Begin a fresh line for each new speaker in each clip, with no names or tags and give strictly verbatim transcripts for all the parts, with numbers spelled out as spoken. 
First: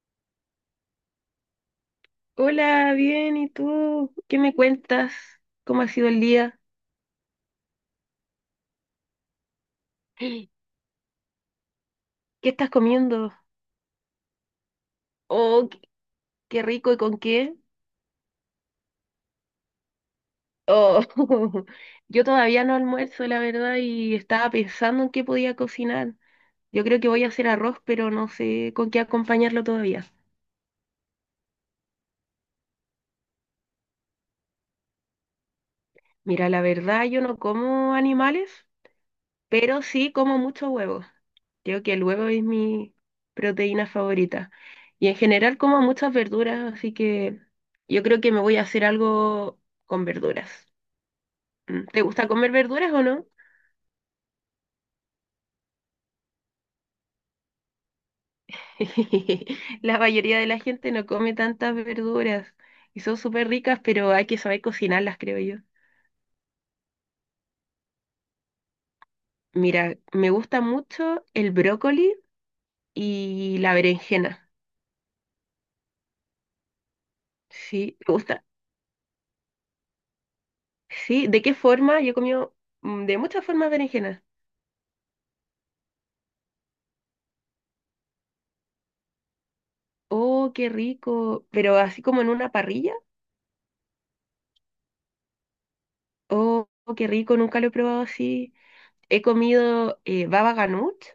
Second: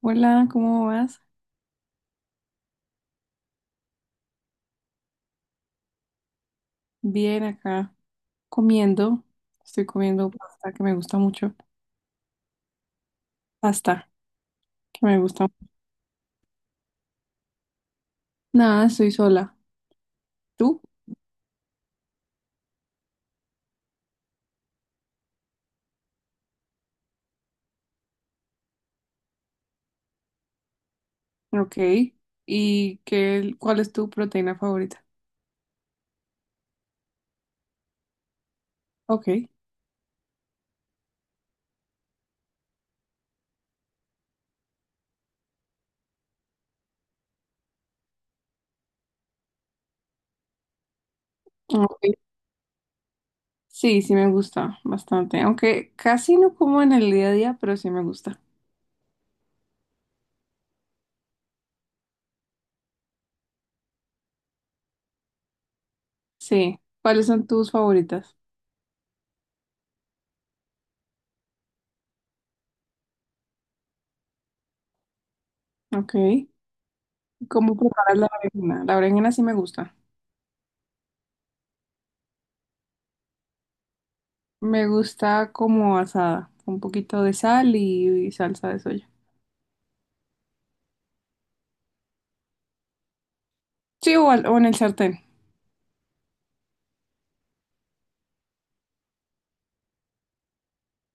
Hola, ¿cómo vas?
Hola, bien, ¿y tú? ¿Qué me cuentas? ¿Cómo ha sido el día?
Bien, acá comiendo. Estoy comiendo
¿Qué
pasta que me gusta mucho.
estás comiendo?
Pasta que me gusta.
Oh, qué qué rico, ¿y con qué?
Nada, estoy sola. ¿Tú?
Oh, yo todavía no almuerzo, la verdad, y estaba pensando en qué podía cocinar. Yo creo que voy a hacer arroz, pero no sé con qué acompañarlo todavía.
Ok. ¿Y qué, cuál es tu proteína favorita?
Mira, la verdad, yo no como animales.
Ok.
Pero sí como mucho huevo. Creo que el huevo es mi proteína favorita. Y en general como muchas verduras, así que yo creo que me voy a hacer algo con verduras. Mm,
Ok.
¿te gusta comer verduras o no?
Sí, sí me gusta bastante. Aunque casi no como en el día a día, pero sí me gusta.
La mayoría de la gente no come tantas verduras y son súper ricas, pero hay que saber cocinarlas, creo yo.
Sí. ¿Cuáles son tus favoritas?
Mira, me gusta mucho el brócoli y la berenjena.
Ok. ¿Cómo
Sí, me
preparas la
gusta.
berenjena? La berenjena sí me gusta.
Sí, ¿de qué forma? Yo he comido mm, de muchas formas berenjenas.
Me gusta como asada, con un poquito de sal y, y salsa de soya.
Oh, qué rico. Pero así como en una parrilla.
Sí, o, al- o en el sartén.
Oh, qué rico. Nunca lo he probado así. He comido eh, baba ganoush,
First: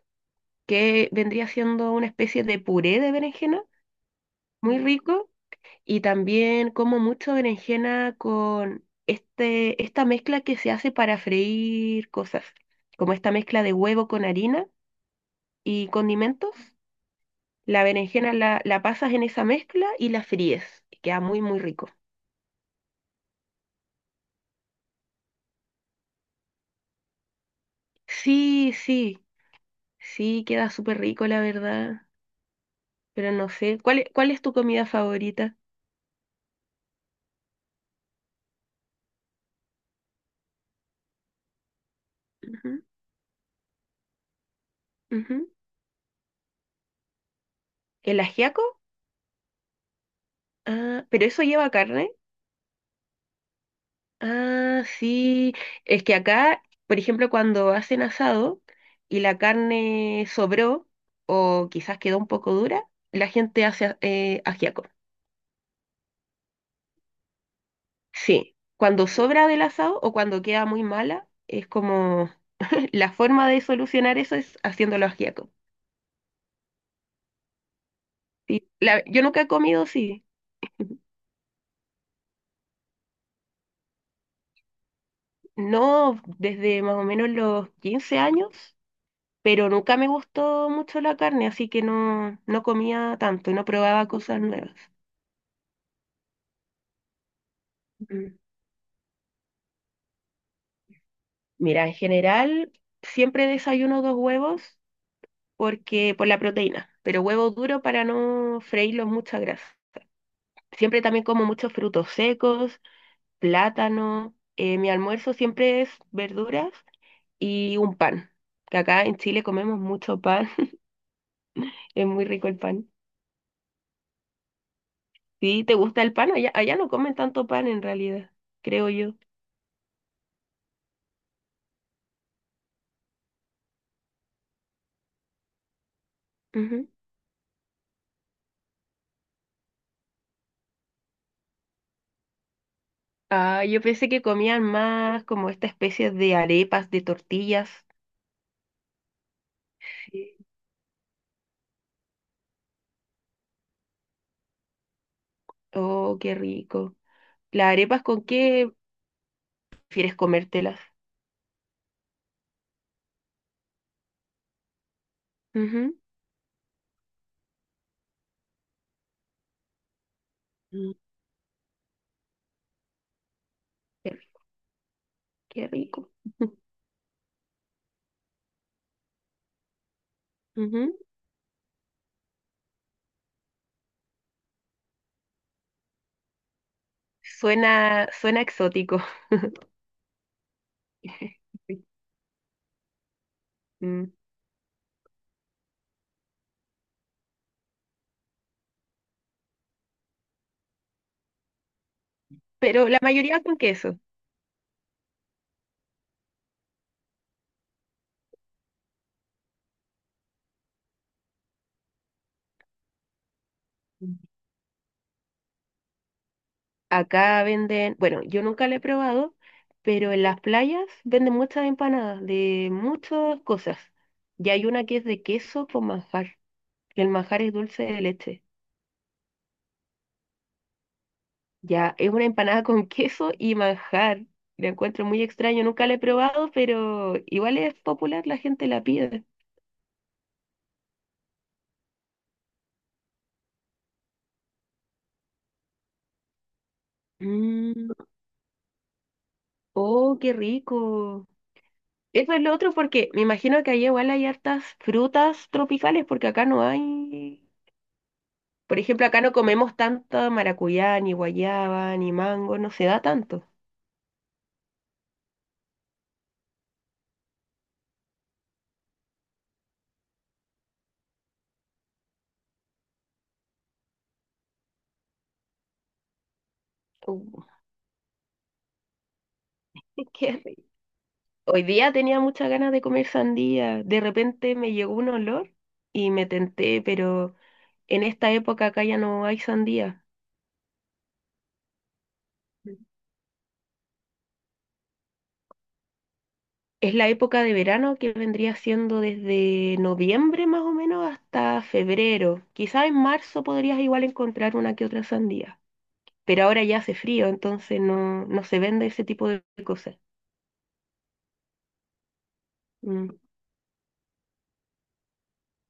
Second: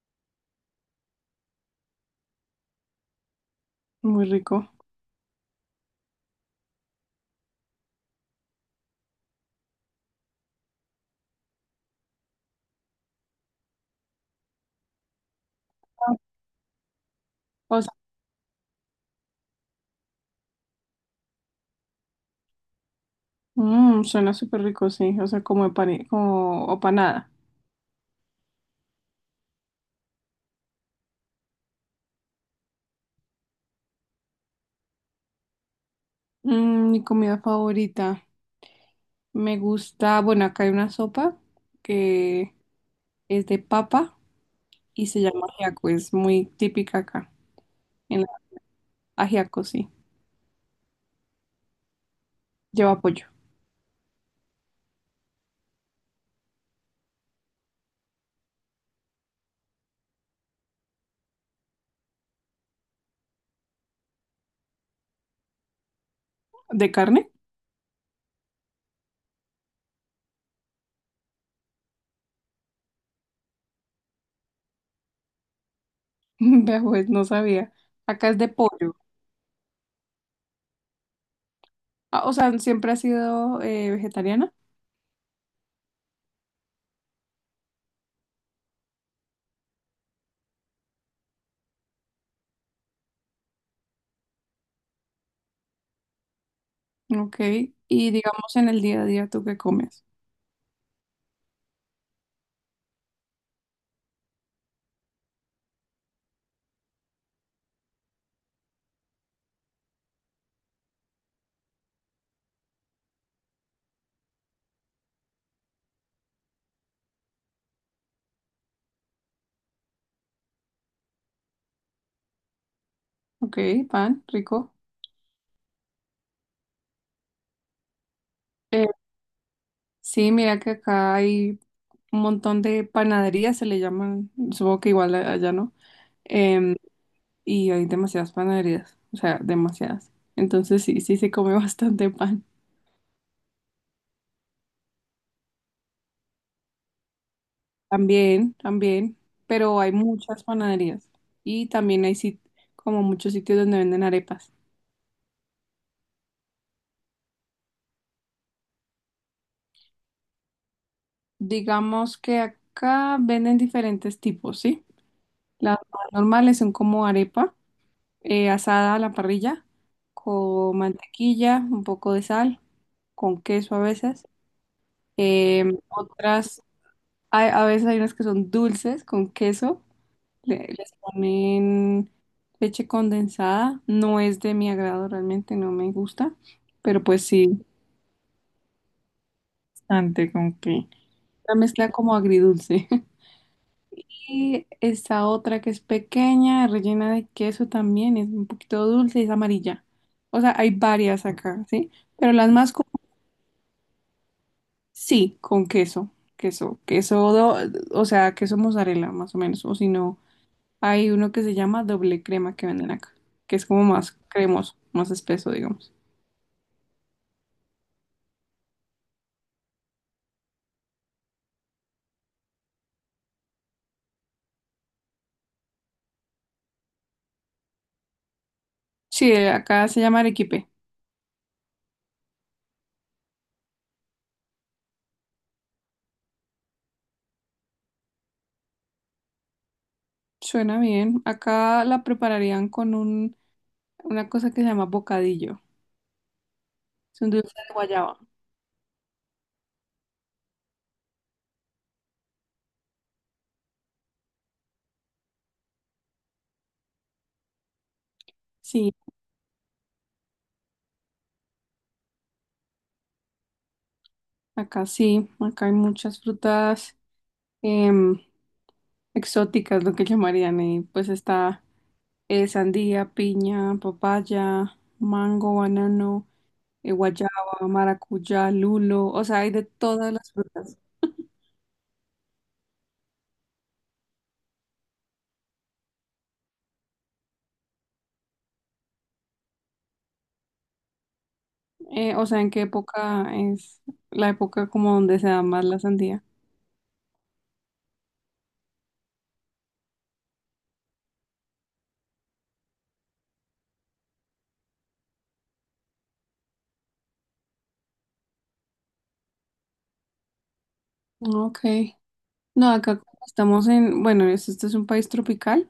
que vendría siendo una especie de puré de berenjena.
Muy rico.
Muy rico. Y también como mucho berenjena con este, esta mezcla que se hace para freír cosas. Como esta mezcla de huevo con harina y condimentos.
O
La
sea,
berenjena la, la pasas en esa mezcla y la fríes. Queda muy, muy rico.
mm, suena súper rico, sí. O sea, como, empane- como o panada.
Sí, sí. Sí, queda súper rico, la verdad. Pero no sé. ¿Cuál, e- cuál es tu comida favorita?
Mm, mi comida favorita. Me gusta, bueno, acá hay una sopa que es de papa y se
Ujú,
llama
ujú.
ajiaco. Es muy típica acá.
¿El
En la-
ajiaco?
ajiaco, sí.
Ah, ¿pero eso lleva carne?
Lleva pollo.
Ah, sí. Es que acá, por ejemplo, cuando hacen asado y la carne sobró o quizás quedó un poco dura, la gente hace eh, ajiaco.
¿De carne?
Sí. Cuando sobra del asado o cuando queda muy mala, es como la forma de solucionar eso es haciéndolo ajiaco.
Vea, pues no sabía. Acá es de
Sí.
pollo.
La- yo nunca he comido, sí.
Ah, o sea, siempre ha sido eh, vegetariana.
No, desde más o menos los quince años, pero nunca me gustó mucho la carne, así que no, no comía tanto, no probaba cosas nuevas.
Ok. Y
Mm.
digamos en el día a día, ¿tú qué comes?
Mira, en general siempre desayuno dos huevos porque por la proteína, pero huevo duro para no freírlos mucha grasa. Siempre también como muchos frutos secos, plátano. Eh, mi almuerzo siempre es verduras y un pan, que acá en Chile comemos mucho pan, es muy rico el pan.
Ok, pan, rico.
Sí, ¿te gusta el pan? Allá, allá no comen tanto pan en realidad,
Eh,
creo yo.
Sí, mira que acá hay un montón de panaderías, se le llaman, supongo que igual a- allá no, em,
Ujú.
y hay demasiadas panaderías, o sea, demasiadas. Entonces sí, sí se come bastante pan.
Ah, yo pensé que comían más como esta especie de arepas, de tortillas.
También, también, pero hay
Sí.
muchas panaderías y también hay sit- como muchos sitios donde venden arepas.
Oh, qué rico. ¿Las arepas con qué prefieres comértelas?
Digamos que acá venden diferentes tipos, ¿sí? Las
Ujú.
más normales son como arepa. Eh, asada a la parrilla con
Mm,
mantequilla, un poco de sal, con queso a
Qué,
veces.
ri- qué
Em,
rico.
otras, hay- a veces hay unas que son dulces con queso, le- les
Ujú.
ponen leche condensada. No es de mi agrado realmente, no me gusta, pero pues sí,
Suena, suena exótico.
bastante con que la mezcla como agridulce.
Mm.
Y esta otra que es pequeña, rellena de queso también, es un poquito dulce, es amarilla. O sea, hay varias acá, ¿sí? Pero las más
Pero la mayoría con queso.
sí, con queso, queso, queso, do- o sea, queso mozzarella más o menos, o si no, hay uno que se llama doble crema que venden acá, que es como más cremoso, más espeso, digamos.
Acá venden, bueno, yo nunca la he probado, pero en las playas venden muchas empanadas de muchas cosas. Y hay una que es de queso con manjar, que el manjar es dulce de leche.
Sí, eh, acá se llama arequipe.
Ya, es una empanada con queso y manjar. La encuentro muy extraño, nunca la he probado, pero igual es popular, la gente la pide.
Suena bien. Acá la prepararían con un, una cosa que se llama bocadillo. Es un dulce de
Mm,
guayaba.
oh, qué rico. Eso es lo otro porque me imagino que allá igual hay hartas frutas tropicales, porque acá no hay. Por
Sí,
ejemplo, acá no comemos tanta maracuyá, ni guayaba, ni mango, no se da tanto.
acá sí, acá hay muchas frutas em, exóticas, lo que llamarían, y pues está eh, sandía, piña, papaya, mango, banano. Eh, guayaba,
Uh,
maracuyá, lulo, o sea, hay de todas las
qué rico.
frutas.
Hoy día tenía muchas ganas de comer sandía. De repente me llegó un olor y me tenté, pero en esta época acá ya no hay sandía.
Eh, o sea, ¿en qué época es la época como donde se da más la sandía?
Es la época de verano, que vendría siendo desde noviembre más o menos hasta febrero. Quizás en marzo podrías igual encontrar una que otra sandía, pero ahora ya hace frío, entonces no, no se vende ese tipo de cosas.
Ok. No, acá
Mm,
como estamos en, bueno, es- este es un país tropical,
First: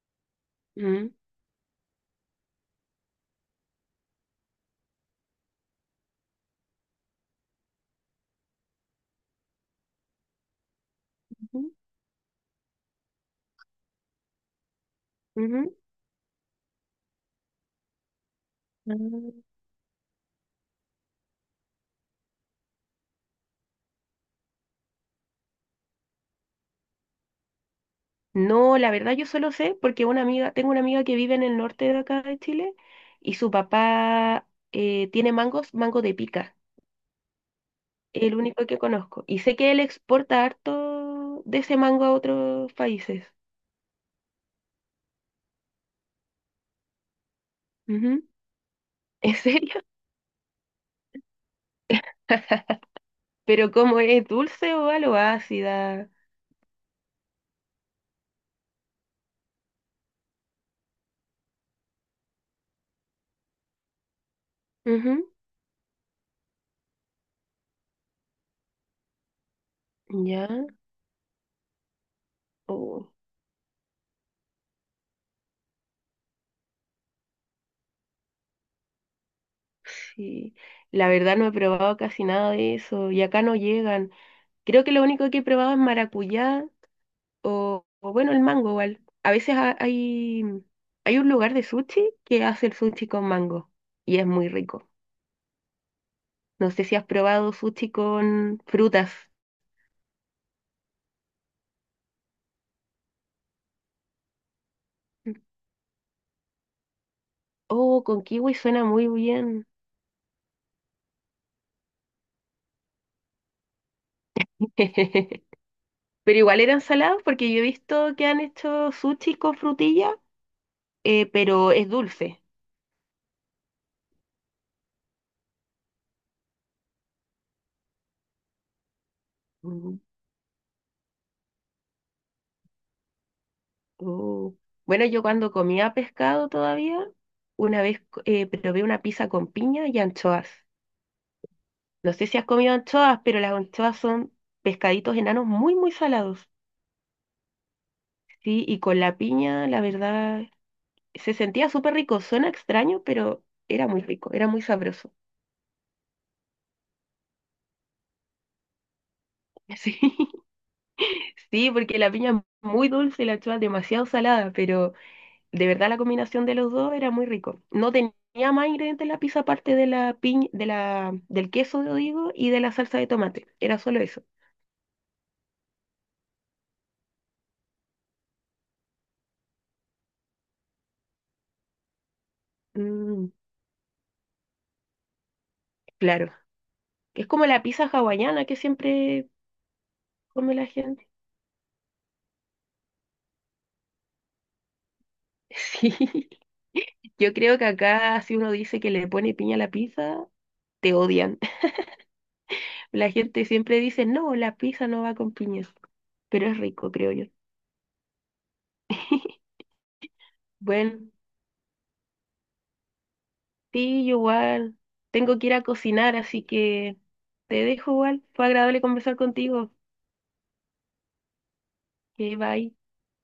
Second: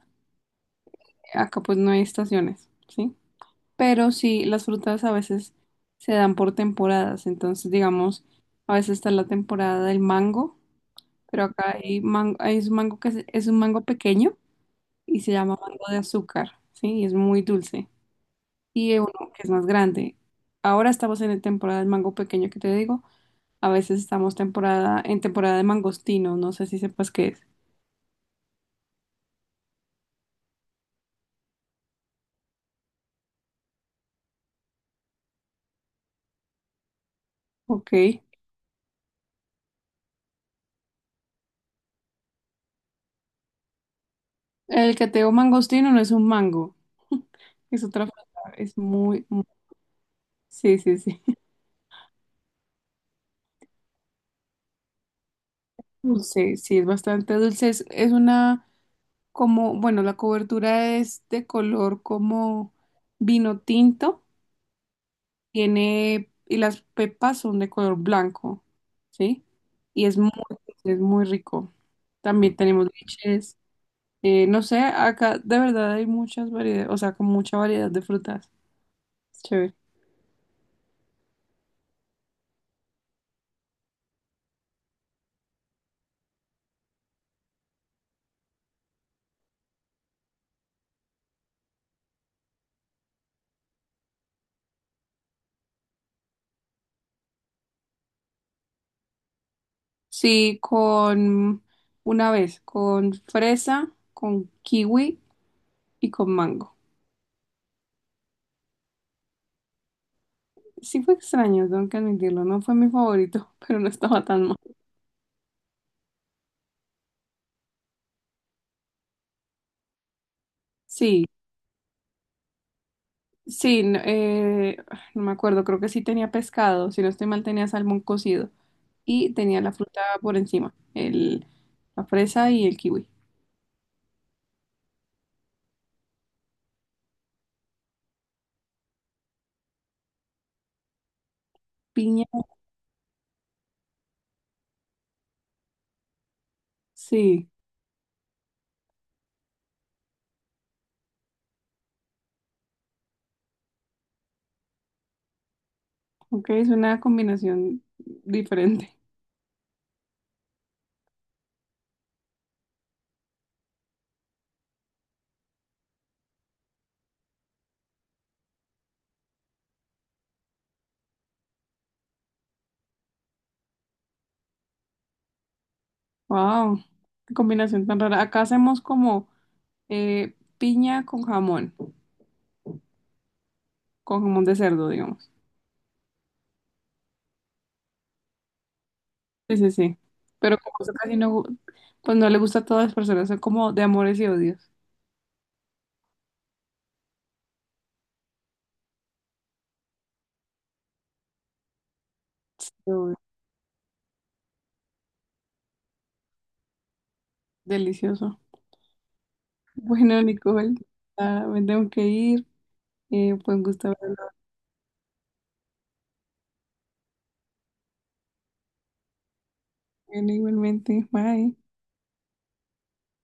mm,
acá pues no hay estaciones, ¿sí? Pero sí, las frutas a veces se dan por temporadas, entonces digamos, a veces está la temporada del mango, pero acá
ujú.
hay mango, hay un mango que es, es un mango pequeño y se llama
Ujú.
mango de azúcar, ¿sí? Y es muy dulce. Y uno
Mm.
que es más grande. Ahora estamos en la temporada del mango pequeño que te digo. A veces estamos temporada, en temporada de mangostino. No sé si sepas qué es.
No, la verdad yo solo sé porque una amiga, tengo una amiga que vive en el norte de acá de Chile, y su papá eh, tiene mangos, mango de pica,
Ok.
el único que conozco. Y sé que él exporta harto de ese mango a otros países.
El cateo mangostino no es un mango. Es otra fruta.
Ujú.
Es muy,
¿En
muy-
serio?
sí, sí, sí.
Pero como es, dulce o algo ácida?
Dulce, sí, es bastante dulce. Es, es una como, bueno, la cobertura es de color como vino tinto.
Ujú.
Tiene, y las pepas son de color blanco, ¿sí? Y es muy,
Ya.
es muy rico. También tenemos
Oh,
liches. Eh, no sé, acá de verdad hay muchas variedades, o sea, con mucha variedad de frutas. Es chévere.
sí. La verdad no he probado casi nada de eso y acá no llegan. Creo que lo único que he probado es maracuyá. O, o bueno, el mango igual. A veces ha- hay, hay un lugar de sushi que hace el sushi con mango y es muy rico. No sé si has probado sushi con frutas.
Sí, con una vez, con fresa, con kiwi y con mango.
Oh, con kiwi suena muy bien.
Sí fue extraño, tengo que admitirlo. No fue mi favorito, pero no estaba tan mal.
Pero igual eran salados, porque yo he visto que han hecho sushi con frutilla,
Sí,
eh, pero es dulce.
sí, no, eh, no me acuerdo, creo que sí tenía pescado, si no estoy mal tenía salmón cocido y tenía la
Mm,
fruta por encima, el, la fresa y el kiwi.
oh. Bueno, yo cuando comía pescado todavía, una vez co- eh, probé una pizza con piña y anchoas. No
Piña,
sé si has comido anchoas, pero las anchoas son pescaditos enanos muy, muy salados.
sí.
Sí, y con la piña, la verdad, se sentía súper rico. Suena extraño, pero era muy rico, era muy sabroso.
Ok, es una combinación diferente.
Sí, sí, porque la piña es muy dulce y la anchoa es demasiado salada, pero de verdad la combinación de los dos era muy rico. No tenía más ingredientes en la pizza aparte de la piña, de la, del queso, digo, y de la salsa de tomate. Era solo eso.
Wow, qué combinación tan rara. Acá hacemos como eh, piña con jamón,
Mm,
con jamón de cerdo, digamos.
claro. Es como la pizza hawaiana que siempre
Sí, sí, sí.
come
Pero
la
como eso
gente.
casi no, gu- pues no le gusta a todas las personas, son como de amores y odios.
Sí, yo creo que acá si uno dice que le pone piña a la pizza, te odian. La
Pero
gente siempre dice, no, la pizza no va con piñas, pero es rico, creo yo.
delicioso. Bueno, Nicole,
Bueno,
ah, me tengo que ir. Eh, pues gusto
sí, yo
hablar
igual tengo que ir a cocinar, así que te dejo igual. Fue agradable conversar contigo.
igualmente. Bye.
Que bye.